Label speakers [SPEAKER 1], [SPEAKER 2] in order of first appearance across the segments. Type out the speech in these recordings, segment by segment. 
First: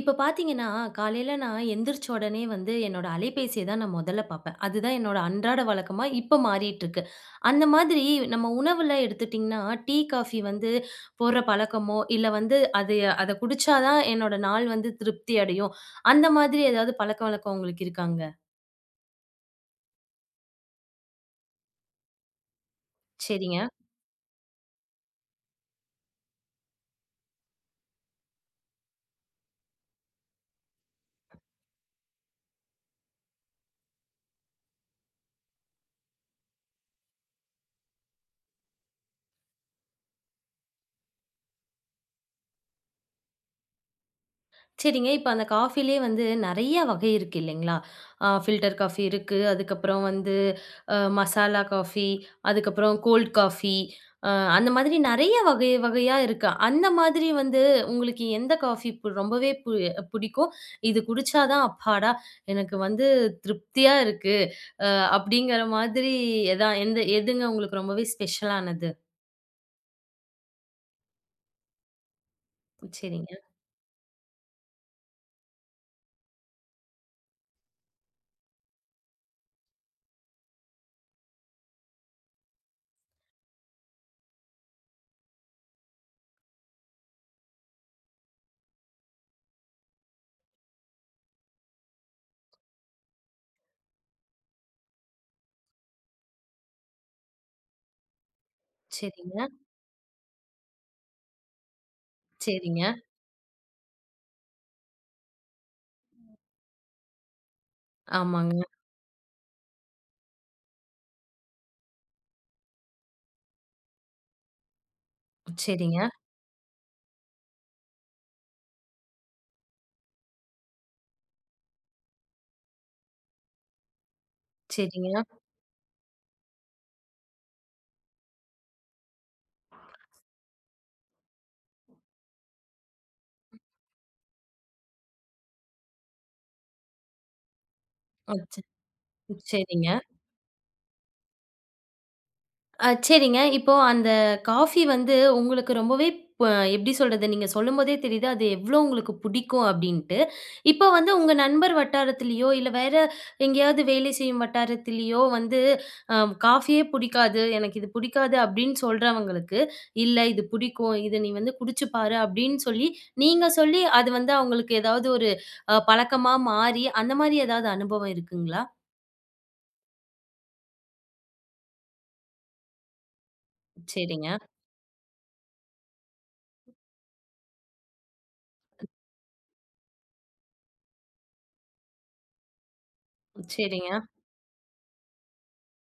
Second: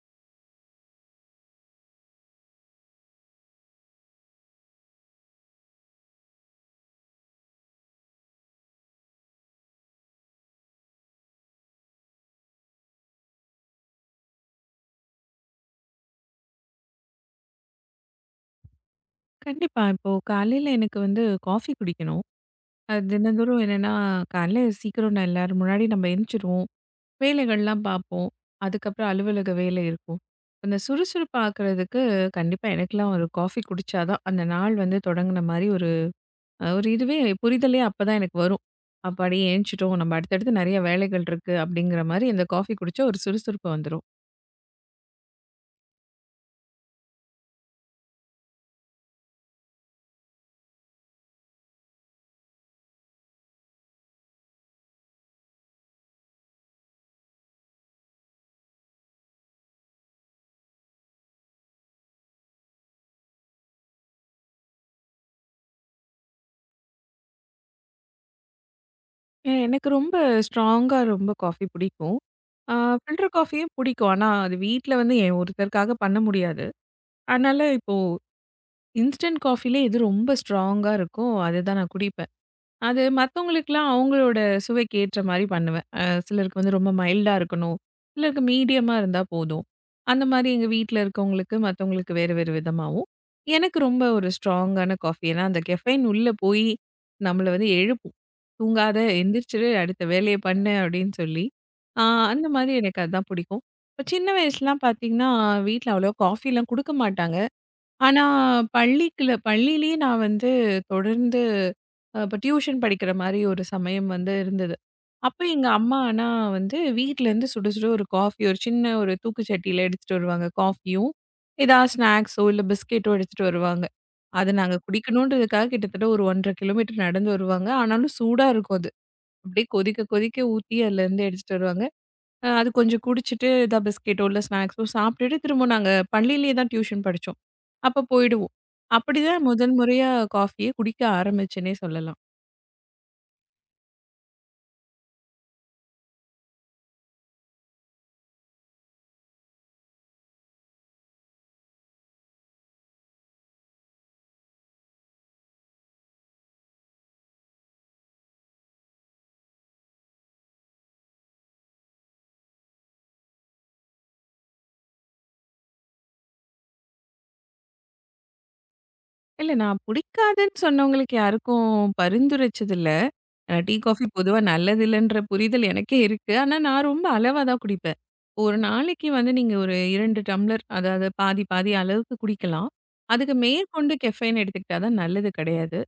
[SPEAKER 1] இப்ப பார்த்தீங்கன்னா, காலையில நான் எந்திரிச்ச உடனே வந்து என்னோட அலைபேசிய தான் நான் முதல்ல பார்ப்பேன். அதுதான் என்னோட அன்றாட வழக்கமா இப்ப மாறிட்டுருக்கு. அந்த மாதிரி நம்ம உணவுல எடுத்துட்டீங்கன்னா, டீ, காஃபி வந்து போடுற பழக்கமோ, இல்ல வந்து அது அத குடிச்சா தான் என்னோட நாள் வந்து திருப்தி அடையும். அந்த மாதிரி ஏதாவது பழக்கவழக்கம் உங்களுக்கு இருக்காங்க?
[SPEAKER 2] கண்டிப்பா. இப்போ காலையில எனக்கு வந்து காஃபி குடிக்கணும். அது தினந்தோறும்
[SPEAKER 1] சரிங்க.
[SPEAKER 2] என்னன்னா, காலையில சீக்கிரம் நான் எல்லாரும் முன்னாடி நம்ம எந்திரிச்சிருவோம். வேலைகள்லாம் பார்ப்போம். அதுக்கப்புறம் அலுவலக வேலை இருக்கும். அந்த சுறுசுறுப்பா ஆக்குறதுக்கு கண்டிப்பா எனக்கெல்லாம் ஒரு காஃபி குடிச்சா தான், அந்த நாள் வந்து தொடங்குன மாரி ஒரு இதுவே புரிதலே அப்பதான் எனக்கு வரும். அப்பாடி ஏந்திச்சிட்டோம். நம்ம அடுத்தடுத்து நெறைய வேலைகள் இருக்கு அப்படிங்கிற மாரி அந்த காஃபி குடிச்சா ஒரு சுறுசுறுப்பு வந்துரும்.
[SPEAKER 1] சரிங்க. இப்ப அந்த காஃபிலயே வந்து நெறைய வகை இருக்கு இல்லைங்களா? ஃபில்டர் காஃபி இருக்கு. அதுக்கப்புறம் வந்து மசாலா காஃபி, அதுக்கப்புறம் கோல்ட் காஃபி. அ அந்த மாதிரி நெறைய வகை வகையா இருக்கு. அந்த மாதிரி வந்து உங்களுக்கு எந்த காஃபி பு ரொம்பவே பு புடிக்கும்? இது குடிச்சா தான் அப்பாடா! எனக்கு வந்து திருப்தியா இருக்கு. அ அப்படிங்கிற மாதிரி எதா எந்த எதுங்க உங்களுக்கு ரொம்பவே ஸ்பெஷலானது?
[SPEAKER 2] எனக்கு ரொம்ப ஸ்ட்ராங்கா ரொம்ப காஃபி பிடிக்கும். ஆ ஃபில்டர்
[SPEAKER 1] சரிங்க,
[SPEAKER 2] காஃபியும் பிடிக்கும். ஆனா, அது வீட்ல வந்து என் ஒருத்தருக்காக பண்ண முடியாது. அதனால இப்போ இன்ஸ்டன்ட் காஃபிலே எது ரொம்ப ஸ்ட்ராங்கா இருக்கோ, அதுதான் நான் குடிப்பேன். அது மத்தவங்களுக்குலாம் அவங்களோட சுவைக்கு ஏற்ற மாரி பண்ணுவேன். சிலருக்கு வந்து ரொம்ப மைல்டா இருக்கணும். சிலருக்கு மீடியமா இருந்தா போதும். அந்த மாரி எங்க வீட்ல இருக்கவங்களுக்கு, மத்தவங்களுக்கு வேறு வேறு விதமாவும். எனக்கு ரொம்ப ஒரு ஸ்ட்ராங்கான காஃபி. ஏன்னா, அந்த கெஃபைன் உள்ள போய் நம்மள வந்து எழுப்பும். தூங்காத
[SPEAKER 1] சரிங்க,
[SPEAKER 2] எந்திரிச்சிரு, அடுத்த வேலைய பண்ணு அப்படின்னு சொல்லி. ஆ அந்த மாரி
[SPEAKER 1] சரிங்க.
[SPEAKER 2] எனக்கு அதான் பிடிக்கும். இப்ப சின்ன வயசுலாம் பார்த்தீங்கன்னா, வீட்ல அவ்வளோ காஃபிலாம் குடுக்க மாட்டாங்க. ஆனா,
[SPEAKER 1] ஆமாங்க.
[SPEAKER 2] பள்ளிக்குள்ள பள்ளியிலேயே நான் வந்து தொடர்ந்து இப்ப டியூஷன் படிக்கிற மாரி ஒரு சமயம் வந்து இருந்தது. அப்ப எங்க அம்மா
[SPEAKER 1] சரிங்க,
[SPEAKER 2] ஆனா வந்து வீட்லேருந்து சுட சுட ஒரு காஃபி ஒரு சின்ன ஒரு தூக்கு சட்டியில எடுத்துட்டு வருவாங்க. காஃபியும், ஏதாவது ஸ்நாக்ஸோ இல்ல பிஸ்கெட்டோ எடுத்துட்டு வருவாங்க. அத நாங்க
[SPEAKER 1] சரிங்க.
[SPEAKER 2] குடிக்கணுன்றதுக்காக கிட்டத்தட்ட ஒரு 1 1/2 கிலோமீட்டர் நடந்து வருவாங்க. ஆனாலும் சூடா இருக்கும் அது. அப்படியே கொதிக்க கொதிக்க ஊத்தி அதுலேருந்து எடுத்துட்டு வருவாங்க. அது கொஞ்சம் குடிச்சிட்டு, எதா பிஸ்கெட்டோ, இல்ல ஸ்நாக்ஸோ சாப்பிட்டுட்டு, திரும்ப நாங்க பள்ளியிலேயே தான் டியூஷன் படிச்சோம். அப்ப
[SPEAKER 1] அ
[SPEAKER 2] போயிடுவோம்.
[SPEAKER 1] ச
[SPEAKER 2] அப்படிதான் முதல்
[SPEAKER 1] சரிங்க.
[SPEAKER 2] முறையா காஃபியே குடிக்க ஆரம்பிச்சேன்னே சொல்லலாம்.
[SPEAKER 1] சரிங்க. இப்போ அந்த காஃபி வந்து உங்களுக்கு ரொம்பவே ப எப்படி சொல்றது? நீங்க சொல்லும்போதே தெரியுது, அது எவ்ளோ உங்களுக்கு புடிக்கும் அப்படின்ட்டு. இப்ப வந்து உங்க நண்பர் வட்டாரத்திலயோ, இல்ல வேற எங்கேயாவது வேலை செய்யும் வட்டாரத்திலயோ வந்து அ காஃபியே புடிக்காது, எனக்கு இது புடிக்காது அப்படின்னு சொல்றவங்களுக்கு, "இல்ல இது புடிக்கும். இத நீ வந்து குடிச்சு பாரு" அப்படின்னு சொல்லி, நீங்க சொல்லி அது வந்து அவங்களுக்கு ஏதாவது ஒரு பழக்கமா மாறி, அந்த மாரி ஏதாவது அனுபவம் இருக்குங்களா?
[SPEAKER 2] இல்ல நான் பிடிக்காதுன்னு சொன்னவங்களுக்கு யாருக்கும் பரிந்துரைச்சதில்ல. டீ, காஃபி
[SPEAKER 1] சரிங்க,
[SPEAKER 2] பொதுவா நல்லதில்லன்ற புரிதல் எனக்கே இருக்கு. ஆனா, நான் ரொம்ப அளவா தான் குடிப்பேன். ஒரு நாளைக்கு வந்து நீங்க ஒரு 2 டம்ளர் அதாவது பாதி, பாதி அளவுக்கு குடிக்கலாம். அதுக்கு
[SPEAKER 1] சரிங்க.
[SPEAKER 2] மேற்கொண்டு கெஃபைன் எடுத்துக்கிட்டா தான் நல்லது கிடையாது.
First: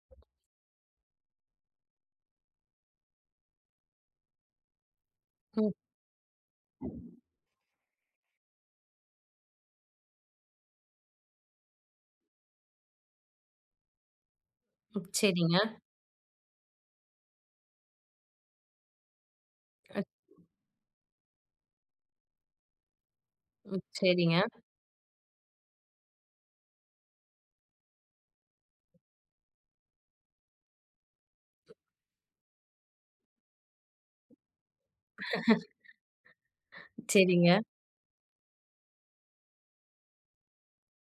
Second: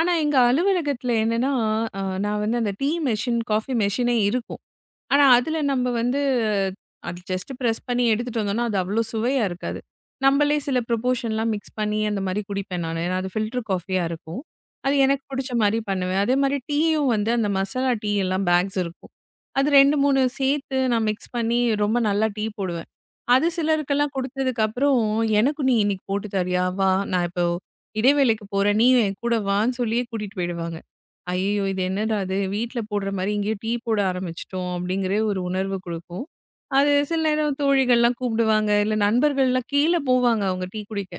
[SPEAKER 2] ஆனா, எங்க அலுவலகத்தில என்னன்னா, அ நான் வந்து அந்த டீ மெஷின், காஃபி மெஷினே இருக்கும். ஆனா, அதுல
[SPEAKER 1] ம்,
[SPEAKER 2] நம்ம வந்து அது ஜஸ்ட் பிரஸ் பண்ணி எடுத்துட்டு வந்தோம்னா, அது அவ்ளோ சுவையா இருக்காது. நம்பளே சில ப்ரொபோர்ஷன்லாம் மிக்ஸ் பண்ணி அந்த மாரி குடிப்பேன் நானு. ஏன்னா, அது ஃபில்டர் காஃபியா இருக்கும். அது
[SPEAKER 1] ம்.
[SPEAKER 2] எனக்கு புடிச்ச
[SPEAKER 1] சரிங்க,
[SPEAKER 2] மாரி பண்ணுவேன். அதே மாரி டீயும் வந்து அந்த மசாலா டீ எல்லாம் பேக்ஸ் இருக்கும். அது 2,
[SPEAKER 1] ம்,
[SPEAKER 2] 3 சேர்த்து நான் மிக்ஸ் பண்ணி ரொம்ப நல்லா டீ போடுவேன். அது
[SPEAKER 1] ம்.
[SPEAKER 2] சிலருக்கெல்லாம்
[SPEAKER 1] சரிங்க.
[SPEAKER 2] குடுத்ததுக்கப்புறம், "எனக்கும் நீ இன்னைக்கு போட்டு தரியா? வா! நான் இப்போ இடைவேளைக்கு போறேன். நீயும் என் கூட வான்னு" சொல்லியே கூட்டிட்டு போயிடுவாங்க. ஐயய்யோ! இது என்னடா இது? வீட்ல போடுற மாரி இங்கேயும் டீ போட ஆரம்பிச்சுட்டோம் அப்படிங்கிற ஒரு உணர்வு குடுக்கும். அது சில
[SPEAKER 1] சரிங்க,
[SPEAKER 2] நேரம் தோழிகள்லாம் கூப்பிடுவாங்க. இல்ல நண்பர்கள்லாம் கீழ போவாங்க அவங்க டீ குடிக்க.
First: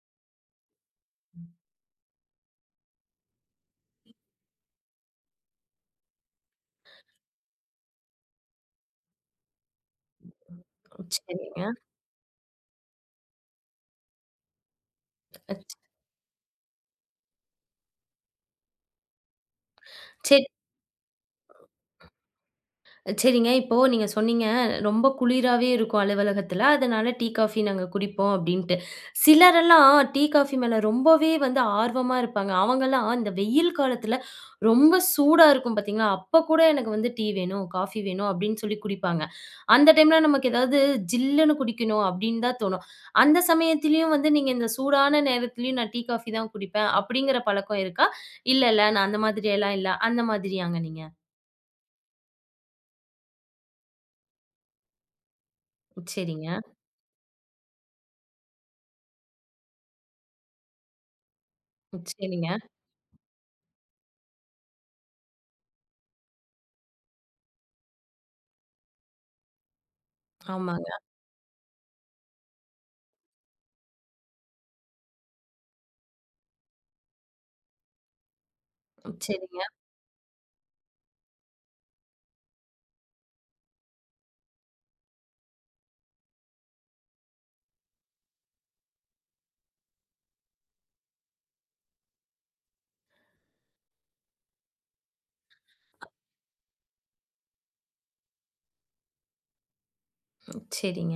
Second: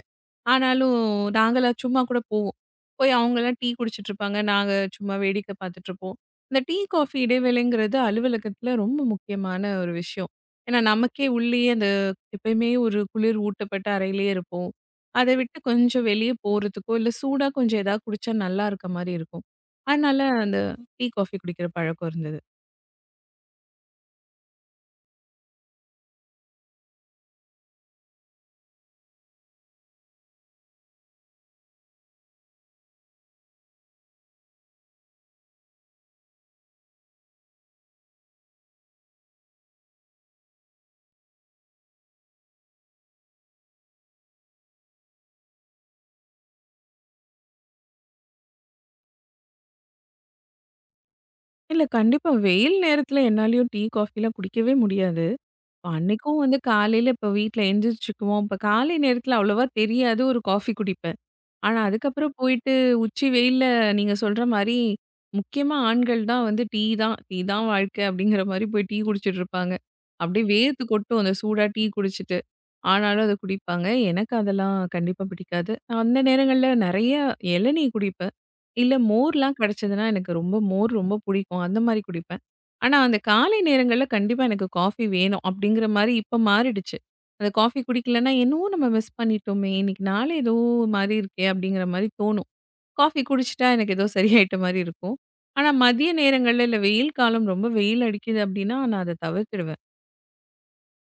[SPEAKER 2] ஆனாலும் நாங்கலாம் சும்மா கூட போவோம். போய் அவங்கலாம் டீ குடிச்சிட்டு இருப்பாங்க. நாங்க சும்மா வேடிக்கை பார்த்துட்டு இருப்போம். இந்த டீ, காஃபி இடைவேளைங்கிறது அலுவலகத்தில ரொம்ப முக்கியமான ஒரு விஷயம். ஏன்னா நமக்கே
[SPEAKER 1] சரிங்க.
[SPEAKER 2] உள்ளேயே அந்த எப்பயுமே ஒரு குளிர் ஊட்டப்பட்ட அறையிலேயே இருப்போம். அத விட்டு
[SPEAKER 1] அச்
[SPEAKER 2] கொஞ்சம் வெளிய போறதுக்கோ, இல்ல சூடா கொஞ்சம் ஏதாவது குடிச்சா நல்லா இருக்க மாரி இருக்கும். அதனால
[SPEAKER 1] சரி.
[SPEAKER 2] அந்த டீ, காஃபி குடிக்கிற பழக்கம் இருந்தது.
[SPEAKER 1] சரிங்க. இப்போ நீங்க சொன்னீங்க, ரொம்ப குளிராவே இருக்கும் அலுவலகத்தில. அதனால டீ, காஃபி நாங்க குடிப்போம் அப்டின்ட்டு. சிலரெல்லாம் டீ, காஃபி மேல ரொம்பவே வந்து ஆர்வமா இருப்பாங்க. அவங்கலாம் இந்த வெயில் காலத்தில ரொம்ப சூடா இருக்கும் பார்த்தீங்களா, அப்ப கூட எனக்கு வந்து டீ வேணும், காஃபி வேணும் அப்டின்னு சொல்லி குடிப்பாங்க. அந்த டைம்ல நமக்கு ஏதாவது ஜில்லுன்னு குடிக்கணும் அப்டின்னு தான் தோணும். அந்த சமயத்திலயும் வந்து நீங்க இந்த சூடான நேரத்திலயும் நான் டீ, காஃபி தான் குடிப்பேன் அப்படிங்கிற பழக்கம் இருக்கா? இல்ல, இல்ல நான் அந்த மாதிரியெல்லாம் இல்ல. அந்த மாதிரியாங்க நீங்க?
[SPEAKER 2] இல்ல கண்டிப்பா வெயில் நேரத்துல என்னாலயும் டீ, காஃபிலாம் குடிக்கவே முடியாது. இப்ப அன்னைக்கும்
[SPEAKER 1] சரிங்க.
[SPEAKER 2] வந்து காலையில இப்ப வீட்ல எந்திரிச்சுக்குவோம். இப்ப காலை நேரத்துல அவ்வளவா தெரியாது ஒரு காஃபி குடிப்பேன். ஆனா, அதுக்கப்புறம்
[SPEAKER 1] சரிங்க.
[SPEAKER 2] போயிட்டு உச்சி வெயில்ல நீங்க சொல்ற மாரி, முக்கியமா ஆண்கள் தான் வந்து டீ தான் டீ தான் வாழ்க்கை அப்படிங்கிற மாரி போய் டீ குடிச்சிட்டு இருப்பாங்க. அப்படியே வேர்த்து
[SPEAKER 1] ஆமாங்க.
[SPEAKER 2] கொட்டும் அந்த சூடா டீ குடிச்சிட்டு. ஆனாலும் அத குடிப்பாங்க. எனக்கு அதெல்லாம் கண்டிப்பா பிடிக்காது. நான் அந்த நேரங்கள்ல நெறைய இளநீ குடிப்பேன். இல்ல மோர்லாம்
[SPEAKER 1] சரிங்க,
[SPEAKER 2] கிடைச்சதுன்னா எனக்கு ரொம்ப மோர் ரொம்ப பிடிக்கும். அந்த மாரி குடிப்பேன். ஆனா, அந்த காலை நேரங்கள்ல கண்டிப்பா எனக்கு காஃபி வேணும் அப்படிங்கிற மாரி இப்ப மாறிடுச்சு. அந்த காஃபி குடிக்கலன்னா, என்னவோ நம்ம மிஸ் பண்ணிட்டோமே! இன்னைக்கு நாளே ஏதோ ஒரு மாரி இருக்கே! அப்படிங்கிற மாரி தோணும். காஃபி குடிச்சுட்டா எனக்கு ஏதோ சரியாயிட்ட மாரி இருக்கும். ஆனா, மதிய நேரங்கள்ல இல்ல வெயில் காலம் ரொம்ப வெயில் அடிக்குது அப்படின்னா, நான் அத தவிர்த்துடுவேன்.
[SPEAKER 1] சரிங்க.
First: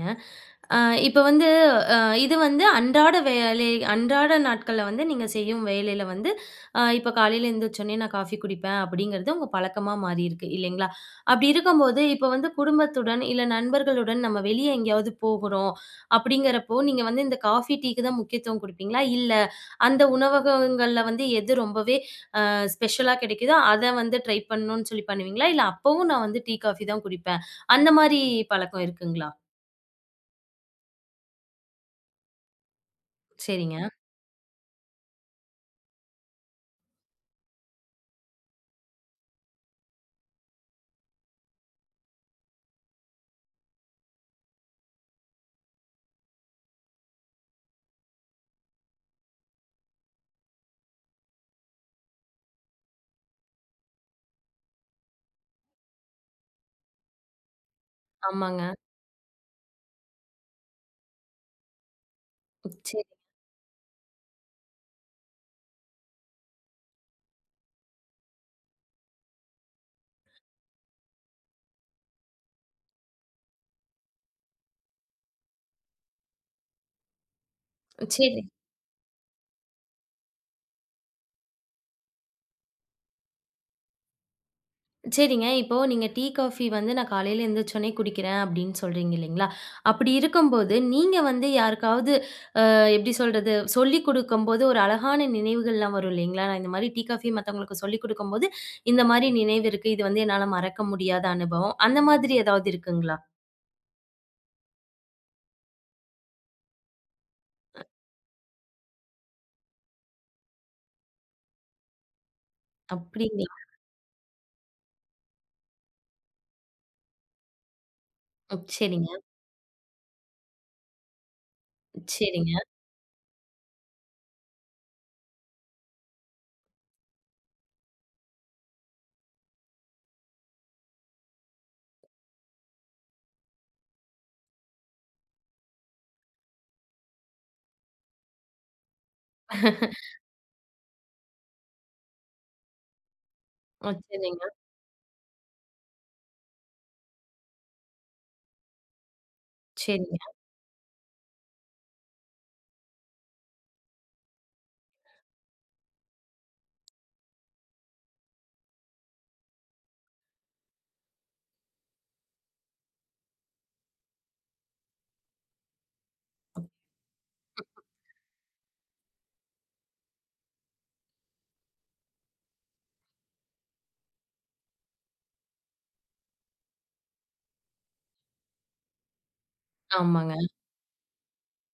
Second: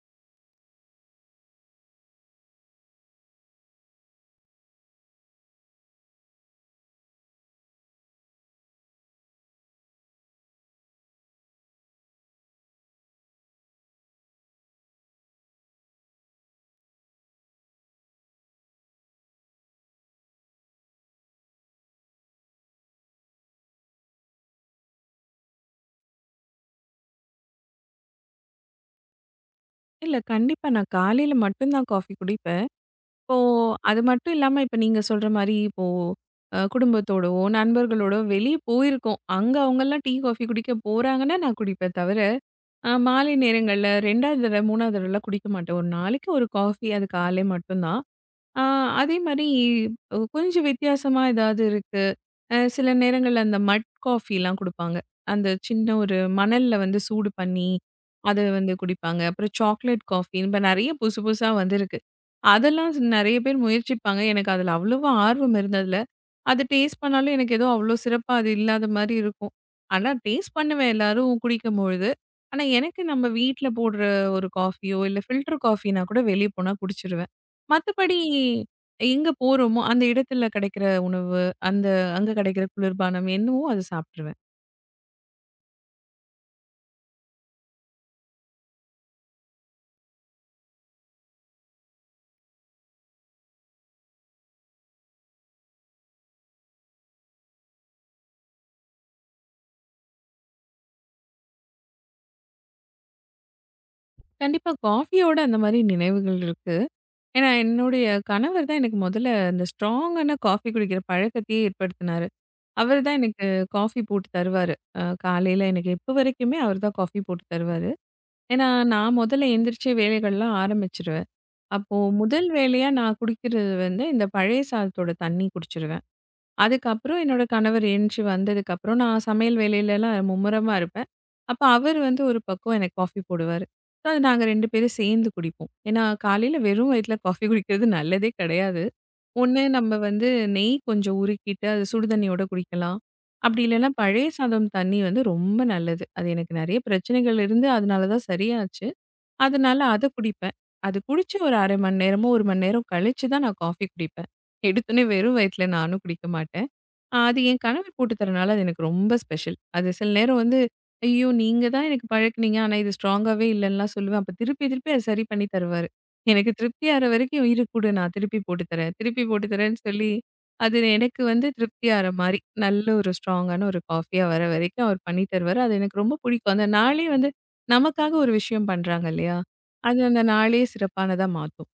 [SPEAKER 1] அ இப்ப வந்து அ இது வந்து அன்றாட வேலை அன்றாட நாட்கள்ல வந்து நீங்க செய்யும் வேலையில வந்து இப்ப காலையில எந்திரிச்சோனே நான் காஃபி குடிப்பேன் அப்படிங்கிறது உங்க பழக்கமா மாறியிருக்கு இல்லைங்களா? அப்படி இருக்கும்போது இப்ப வந்து குடும்பத்துடன் இல்ல நண்பர்களுடன் நம்ம வெளிய எங்கேயாவது போகுறோம் அப்படிங்கிறப்போ, நீங்க வந்து இந்த காஃபி, டீக்கு தான் முக்கியத்துவம் குடுப்பீங்களா? இல்ல அந்த உணவகங்கள்ல வந்து எது ரொம்பவே ஸ்பெஷலா கிடைக்குதோ, அத வந்து ட்ரை பண்ணணும்னு சொல்லி பண்ணுவீங்களா? இல்ல அப்பவும் நான் வந்து டீ, காஃபி தான் குடிப்பேன். அந்த மாரி பழக்கம் இருக்குங்களா?
[SPEAKER 2] இல்ல கண்டிப்பா நான் காலையில மட்டும் தான் காஃபி குடிப்பேன். இப்போ
[SPEAKER 1] சரிங்க.
[SPEAKER 2] அது மட்டும் இல்லாம இப்ப நீங்க சொல்ற மாரி இப்போ குடும்பத்தோடவோ, நண்பர்களோடோ வெளிய போயிருக்கோம். அங்க அவங்கலாம் டீ, காஃபி குடிக்க போறாங்கன்னா, நான் குடிப்பேன் தவிர, மாலை நேரங்கள்ல 2வது தடவ, 3வது தடவலாம் குடிக்க மாட்டேன். ஒரு நாளைக்கு ஒரு காஃபி அது காலை மட்டும் தான். ஆ, அதே மாரி கொஞ்சம் வித்தியாசமா ஏதாவது இருக்கு. சில நேரங்கள்ல அந்த மட் காஃபிலாம் குடுப்பாங்க. அந்த சின்ன ஒரு மணல்ல வந்து சூடு பண்ணி, அத
[SPEAKER 1] ஆமாங்க.
[SPEAKER 2] வந்து குடிப்பாங்க. அப்புறம் சாக்லேட் காஃபி இப்ப நெறைய புதுசு புதுசா வந்திருக்கு. அதெல்லாம்
[SPEAKER 1] சரி,
[SPEAKER 2] நெறைய பேர் முயற்சிப்பாங்க. எனக்கு அதுல அவ்வளவா ஆர்வம் இருந்ததில்ல. அது டேஸ்ட் பண்ணாலும் எனக்கு ஏதோ அவ்வளோ சிறப்பா அது இல்லாத மாரி இருக்கும். ஆனா டேஸ்ட் பண்ணுவேன் எல்லாரும் குடிக்கும்பொழுது. ஆனா எனக்கு நம்ம வீட்ல போடுற ஒரு காஃபியோ, இல்ல ஃபில்டர் காஃபின்னா கூட வெளிய போனா குடிச்சுருவேன். மத்தபடி
[SPEAKER 1] சரி.
[SPEAKER 2] எங்க போறோமோ அந்த இடத்துல கிடைக்கிற உணவு, அந்த அங்க கிடைக்கிற குளிர்பானம் என்னவோ அத சாப்ட்டுருவேன்.
[SPEAKER 1] சரிங்க. இப்போ நீங்க டீ, காஃபி வந்து நான் காலையில எந்திரிச்சோனே குடிக்கிறேன் அப்படின்னு சொல்றீங்க இல்லைங்களா? அப்படி இருக்கும்போது நீங்க வந்து யாருக்காவது எப்படி சொல்றது? சொல்லிக் குடுக்கும்போது ஒரு அழகான நினைவுகள்லாம் வரும் இல்லைங்களா? நான் இந்த மாரி டீ, காஃபி மத்தவங்களுக்கு சொல்லிக் குடுக்கும்போது, இந்த மாரி நினைவு இருக்கு. இது வந்து என்னால மறக்க முடியாத அனுபவம். அந்த மாதிரி ஏதாவது இருக்குங்களா?
[SPEAKER 2] கண்டிப்பா காஃபியோட அந்த மாரி நினைவுகள் இருக்கு. ஏன்னா, என்னுடைய கணவர் தான் எனக்கு முதல்ல அந்த ஸ்ட்ராங்கான காஃபி குடிக்கிற பழக்கத்தையே ஏற்படுத்தினாரு. அவர் தான் எனக்கு
[SPEAKER 1] அப்படிங்களா?
[SPEAKER 2] காஃபி போட்டு தருவாரு. காலையில எனக்கு இப்ப வரைக்குமே அவர் தான் காஃபி போட்டு தருவாரு. ஏன்னா,
[SPEAKER 1] சரிங்க,
[SPEAKER 2] நான் முதல்ல எந்திரிச்சு வேலைகள்லாம் ஆரம்பிச்சுருவேன். அப்போ முதல்
[SPEAKER 1] சரிங்க.
[SPEAKER 2] வேலையா நான் குடிக்கிறது வந்து இந்த பழைய சாதத்தோட தண்ணி குடிச்சிருவேன். அதுக்கப்புறம் என்னோட கணவர் எழுந்துச்சு வந்ததுக்கப்புறம், நான் சமையல் வேலையிலலாம் மும்முரமா இருப்பேன். அப்ப அவர் வந்து ஒரு பக்கம் எனக்கு காஃபி போடுவாரு. ஸோ அது நாங்க 2 பேரும் சேர்ந்து குடிப்போம். ஏன்னா, காலையில வெறும் வயித்துல காஃபி குடிக்கிறது நல்லதே கிடையாது. ஒண்ணு நம்ம வந்து நெய் கொஞ்சம் உருக்கிட்டு, அது சுடுதண்ணியோட குடிக்கலாம். அப்படி
[SPEAKER 1] ஓ!
[SPEAKER 2] இல்லைன்னா பழைய
[SPEAKER 1] சரிங்க,
[SPEAKER 2] சாதம் தண்ணி வந்து ரொம்ப நல்லது. அது எனக்கு நெறைய பிரச்சனைகள் இருந்து அதனால தான் சரியாச்சு. அதனால அத
[SPEAKER 1] சரிங்க.
[SPEAKER 2] குடிப்பேன். அது குடிச்சு ஒரு 1/2 மணி நேரமோ, 1 மணி நேரம் கழிச்சு தான் நான் காஃபி குடிப்பேன். எடுத்தோனே வெறும் வயித்துல நானும் குடிக்க மாட்டேன். அது என் கணவர் போட்டு தரனால அது எனக்கு ரொம்ப ஸ்பெஷல். அது சில நேரம் வந்து, ஐயோ! நீங்க தான் எனக்கு பழக்குனீங்க. ஆனா இது ஸ்ட்ராங்காவே இல்லன்னுலாம் சொல்லுவேன். அப்ப திருப்பி, திருப்பி அத சரி பண்ணி தருவாரு. எனக்கு திருப்தியாற வரைக்கும் இரு குடு நான் திருப்பி போட்டு தரேன், திருப்பி போட்டு தரேன்னு சொல்லி, அது எனக்கு வந்து திருப்தியாற மாரி, நல்ல ஒரு ஸ்ட்ராங்கான ஒரு காஃபியா வர வரைக்கும் அவர் பண்ணி தருவாரு. அது எனக்கு ரொம்ப பிடிக்கும். அந்த நாளே வந்து நமக்காக ஒரு விஷயம் பண்றாங்க இல்லையா? அது அந்த
[SPEAKER 1] ஆமாங்க.
[SPEAKER 2] நாளே சிறப்பானதா மாத்தும்.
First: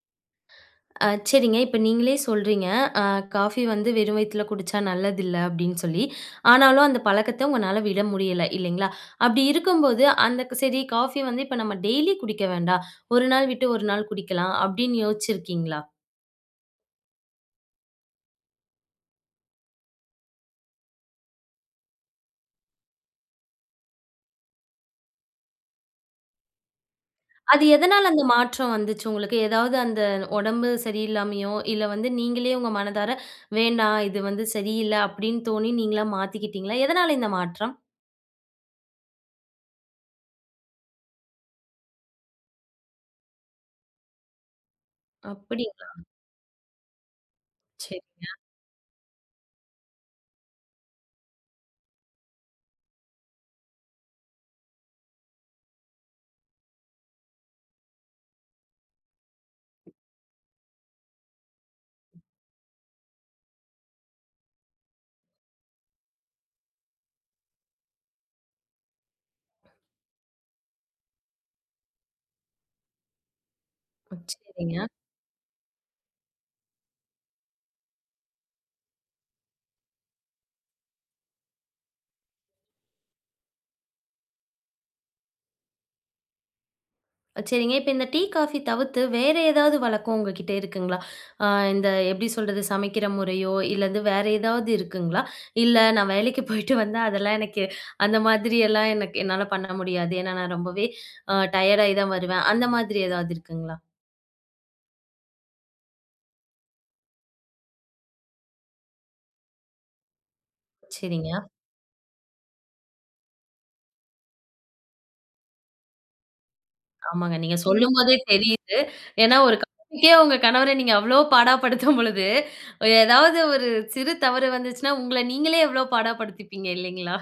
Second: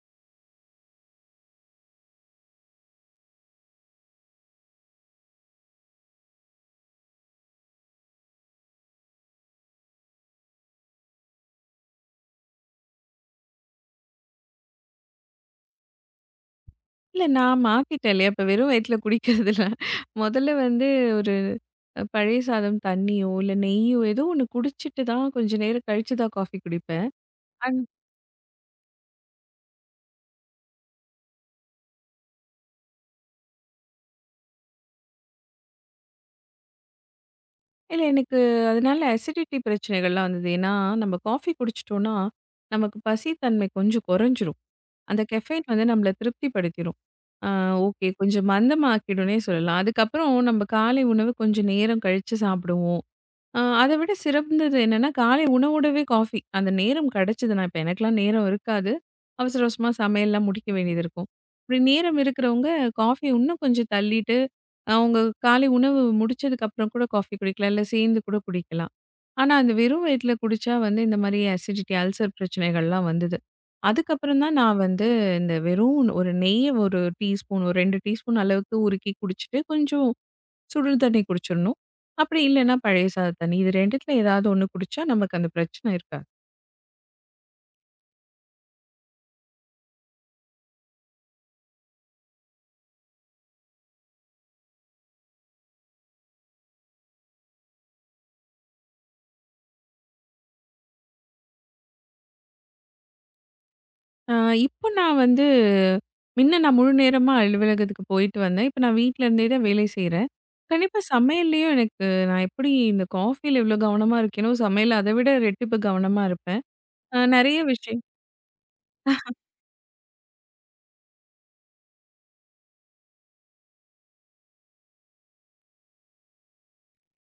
[SPEAKER 1] சரிங்க. இப்ப நீங்களே சொல்றீங்க, அ "காஃபி வந்து வெறும் வயித்துல குடிச்சா நல்லதில்ல" அப்படின்னு சொல்லி. ஆனாலும் அந்த பழக்கத்த உங்கனால விட முடியல இல்லைங்களா? அப்படி இருக்கும்போது, அந்த சரி காஃபி வந்து இப்ப நம்ம டெய்லி குடிக்க வேண்டாம். ஒரு நாள் விட்டு ஒரு நாள் குடிக்கலாம் அப்படின்னு யோசிச்சிருக்கீங்களா?
[SPEAKER 2] இல்ல நான் மாத்திட்டேன் இல்லையா? இப்ப வெறும் வயித்துல குடிக்கிறதில்ல. மொதல்ல வந்து ஒரு பழைய சாதம் தண்ணியோ, இல்ல நெய்யோ ஏதோ ஒண்ணு குடிச்சிட்டு தான் கொஞ்ச நேரம் கழிச்சு தான் காஃபி குடிப்பேன்.
[SPEAKER 1] அது
[SPEAKER 2] அன்
[SPEAKER 1] எதனால அந்த மாற்றம் வந்துச்சு உங்களுக்கு? ஏதாவது அந்த உடம்பு சரியில்லாமயோ, இல்ல வந்து நீங்களே உங்க மனதார "வேண்டாம், இது வந்து சரியில்ல" அப்படின்னு தோணி நீங்களா மாத்திக்கிட்டீங்களா? எதனால இந்த மாற்றம்?
[SPEAKER 2] இல்ல எனக்கு அதனால அசிடிட்டி பிரச்சனைகள்லாம் வந்தது. ஏன்னா, நம்ம காஃபி குடிச்சிட்டோம்னா, நமக்கு பசித்தன்மை கொஞ்சம் குறைஞ்சிரும். அந்த கெஃபைன் வந்து
[SPEAKER 1] அப்படிங்களா?
[SPEAKER 2] நம்மள திருப்திப்படுத்திரும். அ
[SPEAKER 1] சரி,
[SPEAKER 2] ஓகே கொஞ்சம் மந்தமாக்கிடும்னே சொல்லலாம். அதுக்கப்புறம் நம்ம காலை உணவு கொஞ்சம் நேரம் கழிச்சு சாப்பிடுவோம். அத விட சிறந்தது என்னன்னா, காலை உணவோடவே காஃபி. அந்த நேரம் கிடைச்சதுனா, இப்ப எனக்கெல்லாம் நேரம் இருக்காது. அவசர அவசரமா சமையல்லாம் முடிக்க வேண்டியது இருக்கும். இப்படி நேரம் இருக்கிறவங்க காஃபிய இன்னும் கொஞ்சம் தள்ளிட்டு, அவங்க காலை உணவு முடிச்சதுக்கப்புறம் கூட காஃபி குடிக்கலாம். இல்ல சேர்ந்து கூட குடிக்கலாம். ஆனா, அந்த வெறும் வயித்துல குடிச்சா வந்து இந்த மாரி அசிடிட்டி, அல்சர் பிரச்சனைகள்லாம் வந்தது. அதுக்கப்புறம் தான் நான்
[SPEAKER 1] சரிங்க.
[SPEAKER 2] வந்து இந்த வெறும் ஒரு நெய்ய ஒரு டீஸ்பூன், ஒரு 2 டீஸ்பூன் அளவுக்கு உருக்கி குடிச்சுட்டு, கொஞ்சம் சுடு தண்ணி குடிச்சிடணும். அப்படி இல்லைன்னா பழைய சாதம் தண்ணி. இது 2த்துல ஏதாவது ஒண்ணு குடிச்சா நமக்கு அந்த பிரச்சனை இருக்காது.
[SPEAKER 1] சரிங்க. இப்ப இந்த டீ, காஃபி தவிர்த்து வேற ஏதாவது வழக்கம் உங்ககிட்ட இருக்குங்களா? அ இந்த எப்படி சொல்றது? சமைக்கிற முறையோ, இல்ல வந்து வேற ஏதாவது இருக்குங்களா? இல்ல நான் வேலைக்கு போயிட்டு வந்தா அதெல்லாம் எனக்கு அந்த மாதிரியெல்லாம் எனக்கு என்னால பண்ண முடியாது. ஏன்னா நான் ரொம்பவே டயர்ட் ஆயி தான் வருவேன். அந்த மாதிரி ஏதாவது இருக்குங்களா?
[SPEAKER 2] அ இப்போ நான் வந்து முன்ன நான் முழு நேரமா அலுவலகத்துக்கு போயிட்டு வந்தேன். இப்போ நான் வீட்ல இருந்தே தான் வேலை செய்றேன். கண்டிப்பா
[SPEAKER 1] சரிங்க.
[SPEAKER 2] சமையல்லயும் எனக்கு நான் எப்படி இந்த காஃபில இவ்ளோ கவனமா இருக்கேனோ, சமையல்ல அத விட ரெட்டிப்பு கவனமா இருப்பேன்.
[SPEAKER 1] ஆமாங்க. நீங்க
[SPEAKER 2] நெறைய விஷயம்
[SPEAKER 1] சொல்லும்போதே தெரியுது. ஏன்னா ஒரு காஃபிக்கே உங்க கணவர நீங்க அவ்ளோ பாடாப்படுத்தும் பொழுது, ஏதாவது ஒரு சிறு தவறு வந்துச்சுன்னா, உங்கள நீங்களே எவ்ளோ பாடாப்படுத்திப்பீங்க இல்லைங்களா?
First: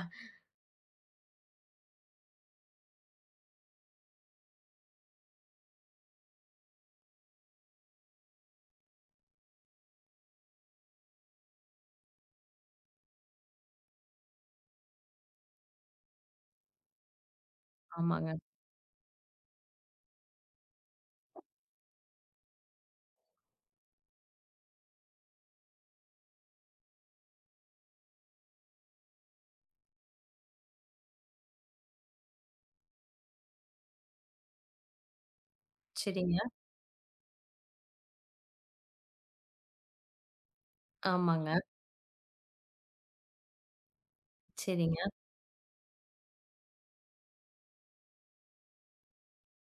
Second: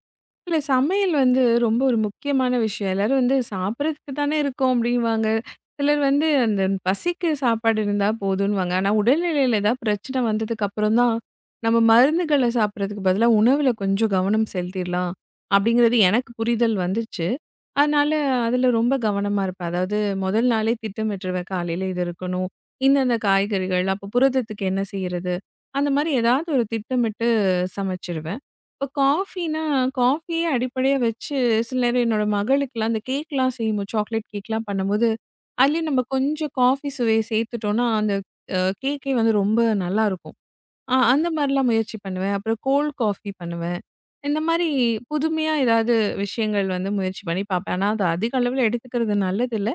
[SPEAKER 2] இல்ல சமையல் வந்து ரொம்ப ஒரு முக்கியமான விஷயம். எல்லாரும் வந்து சாப்பிடுறதுக்கு தானே இருக்கோம் அப்படின்வாங்க. சிலர் வந்து அந்த பசிக்கு சாப்பாடு இருந்தா போதுன்னுவாங்க. ஆனா உடல்நிலையில ஏதாவது பிரச்சனை வந்ததுக்கு அப்புறம் தான், நம்ம மருந்துகள சாப்பிடுறதுக்கு பதிலா உணவுல கொஞ்சம் கவனம் செலுத்திடலாம் அப்படிங்கிறது எனக்கு புரிதல் வந்துச்சு. அதனால
[SPEAKER 1] ஆமாங்க.
[SPEAKER 2] அதில ரொம்ப கவனமா இருப்பேன். அதாவது முதல் நாளே திட்டமிட்டுருவேன். காலையில இது இருக்கணும். இந்தந்த காய்கறிகள், அப்போ புரதத்துக்கு என்ன செய்றது? அந்த மாரி ஏதாவது ஒரு திட்டமிட்டு சமைச்சிருவேன். இப்போ காஃபினா, காஃபியே அடிப்படையா வச்சு சில நேரம் என்னோட மகளுக்குலாம் அந்த கேக்லாம் செய்யும்போது சாக்லேட் கேக்லாம் பண்ணும்போது, அதுலயும் நம்ம
[SPEAKER 1] சரிங்க.
[SPEAKER 2] கொஞ்சம் காஃபி சுவைய சேர்த்துட்டோம்னா, அந்த கேக்கே வந்து ரொம்ப நல்லாருக்கும். அந்த
[SPEAKER 1] ஆமாங்க.
[SPEAKER 2] மாரிலாம் முயற்சி பண்ணுவேன். அப்புறம் கோல்ட் காஃபி பண்ணுவேன். இந்த மாரி
[SPEAKER 1] சரிங்க,
[SPEAKER 2] புதுமையா ஏதாவது விஷயங்கள் வந்து முயற்சி பண்ணி பார்ப்பேன். ஆனா, அது அதிக அளவுல எடுத்துக்கிறது நல்லதில்ல.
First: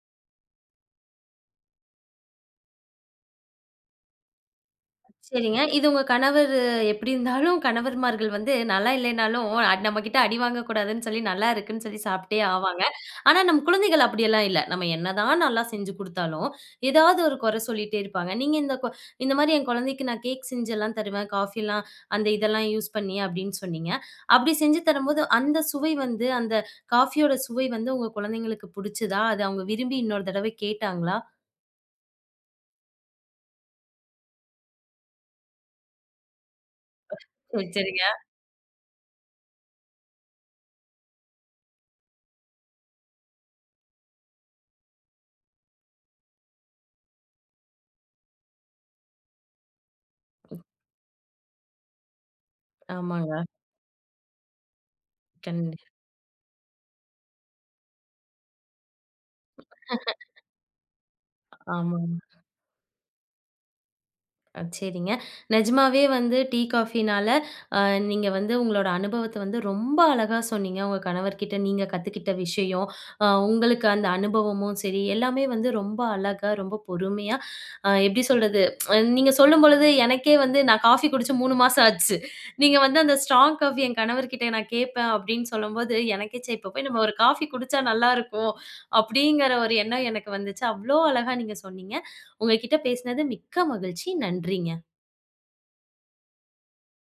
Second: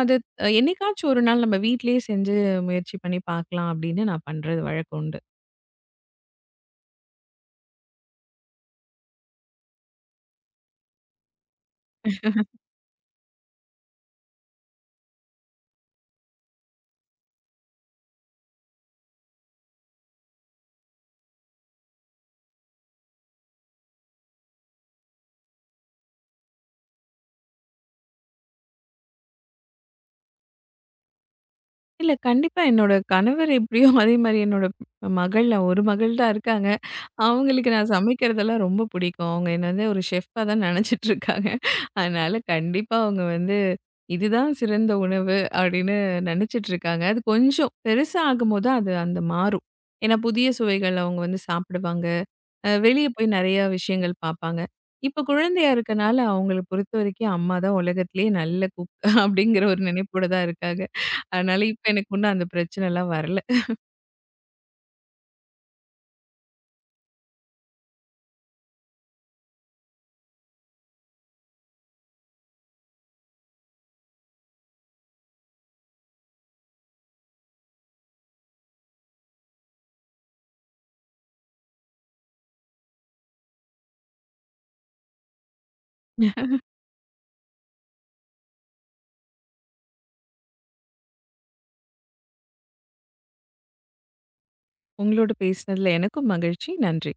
[SPEAKER 2] அது என்னைக்காச்சும் ஒரு நாள் நம்ம வீட்லயே செஞ்சு முயற்சி பண்ணி பார்க்கலாம் அப்படின்னு நான் பண்றது வழக்கம் உண்டு.
[SPEAKER 1] சரிங்க. இது உங்க கணவர் எப்படி இருந்தாலும் கணவர்மார்கள் வந்து நல்லா இல்லைனாலும், நம்ம கிட்ட அடி வாங்கக்கூடாதுன்னு சொல்லி நல்லா இருக்குன்னு சொல்லி சாப்பிட்டே ஆவாங்க. ஆனா நம்ம குழந்தைகள் அப்படியெல்லாம் இல்ல. நம்ம என்னதான் நல்லா செஞ்சு குடுத்தாலும், ஏதாவது ஒரு குறை சொல்லிட்டே இருப்பாங்க. நீங்க இந்த மாரி என் குழந்தைக்கு நான் கேக் செஞ்செல்லாம் தருவேன். காஃபிலாம் அந்த இதெல்லாம் யூஸ் பண்ணி அப்படின்னு சொன்னீங்க. அப்படி செஞ்சு தரும்போது அந்த சுவை வந்து அந்த காஃபியோட சுவை வந்து உங்க குழந்தைங்களுக்கு புடிச்சதா? அது அவங்க விரும்பி இன்னொரு தடவை கேட்டாங்களா?
[SPEAKER 2] இல்ல கண்டிப்பா என்னோட கணவர் எப்படியோ அதே மாரி என்னோட மகள் நான் ஒரு மகள் தான் இருக்காங்க.
[SPEAKER 1] சரி,
[SPEAKER 2] அவங்களுக்கு நான்
[SPEAKER 1] சரிங்க.
[SPEAKER 2] சமைக்கிறதெல்லாம் ரொம்ப பிடிக்கும். அவங்க என்ன வந்து ஒரு ஷெஃப்பா தான் நெனச்சிட்டு இருக்காங்க. அதனால கண்டிப்பா அவங்க வந்து, இதுதான் சிறந்த உணவு அப்படின்னு நெனச்சிட்டு இருக்காங்க. அது கொஞ்சம் பெருசா ஆகும்போது அது அந்த மாறும். ஏன்னா புதிய சுவைகள் அவங்க வந்து சாப்பிடுவாங்க. வெளிய போய்
[SPEAKER 1] ஆமாங்க.
[SPEAKER 2] நெறைய விஷயங்கள் பாப்பாங்க. இப்ப குழந்தையா
[SPEAKER 1] கண்டி
[SPEAKER 2] இருக்கனால அவங்கள பொறுத்தவரைக்கும் அம்மா தான் உலகத்திலேயே நல்ல குக் அப்படிங்கிற ஒரு நினைப்போட தான் இருக்காங்க. அதனால இப்ப எனக்கு
[SPEAKER 1] ஆமாங்க.
[SPEAKER 2] ஒண்ணும் அந்த பிரச்சனைலாம் வரல.
[SPEAKER 1] சரிங்க. நிஜமாவே வந்து டீ, காஃபினால அ நீங்க வந்து உங்களோட அனுபவத்த வந்து ரொம்ப அழகா சொன்னீங்க. உங்க கணவர்கிட்ட நீங்க கத்துக்கிட்ட விஷயம், உங்களுக்கு அந்த அனுபவமும் சரி, எல்லாமே வந்து ரொம்ப அழகா, ரொம்ப பொறுமையா எப்படி சொல்றது? அ, நீங்க சொல்லும்பொழுது எனக்கே வந்து நான் காஃபி குடிச்சு 3 மாசம் ஆச்சு. நீங்க வந்து அந்த ஸ்ட்ராங் காஃபி என் கணவர்கிட்ட நான் கேட்பேன் அப்படின்னு சொல்லும்போது, எனக்கே சரி இப்போ போய் நம்ம ஒரு காஃபி குடிச்சா நல்லாயிருக்கும், அப்படிங்கிற ஒரு எண்ணம் எனக்கு வந்துச்சு. அவ்ளோ அழகா நீங்க சொன்னீங்க. உங்க கிட்ட பேசினது மிக்க மகிழ்ச்சி. நன்றிங்க.
[SPEAKER 2] உங்களோட பேசினதுல எனக்கும் மகிழ்ச்சி. நன்றி.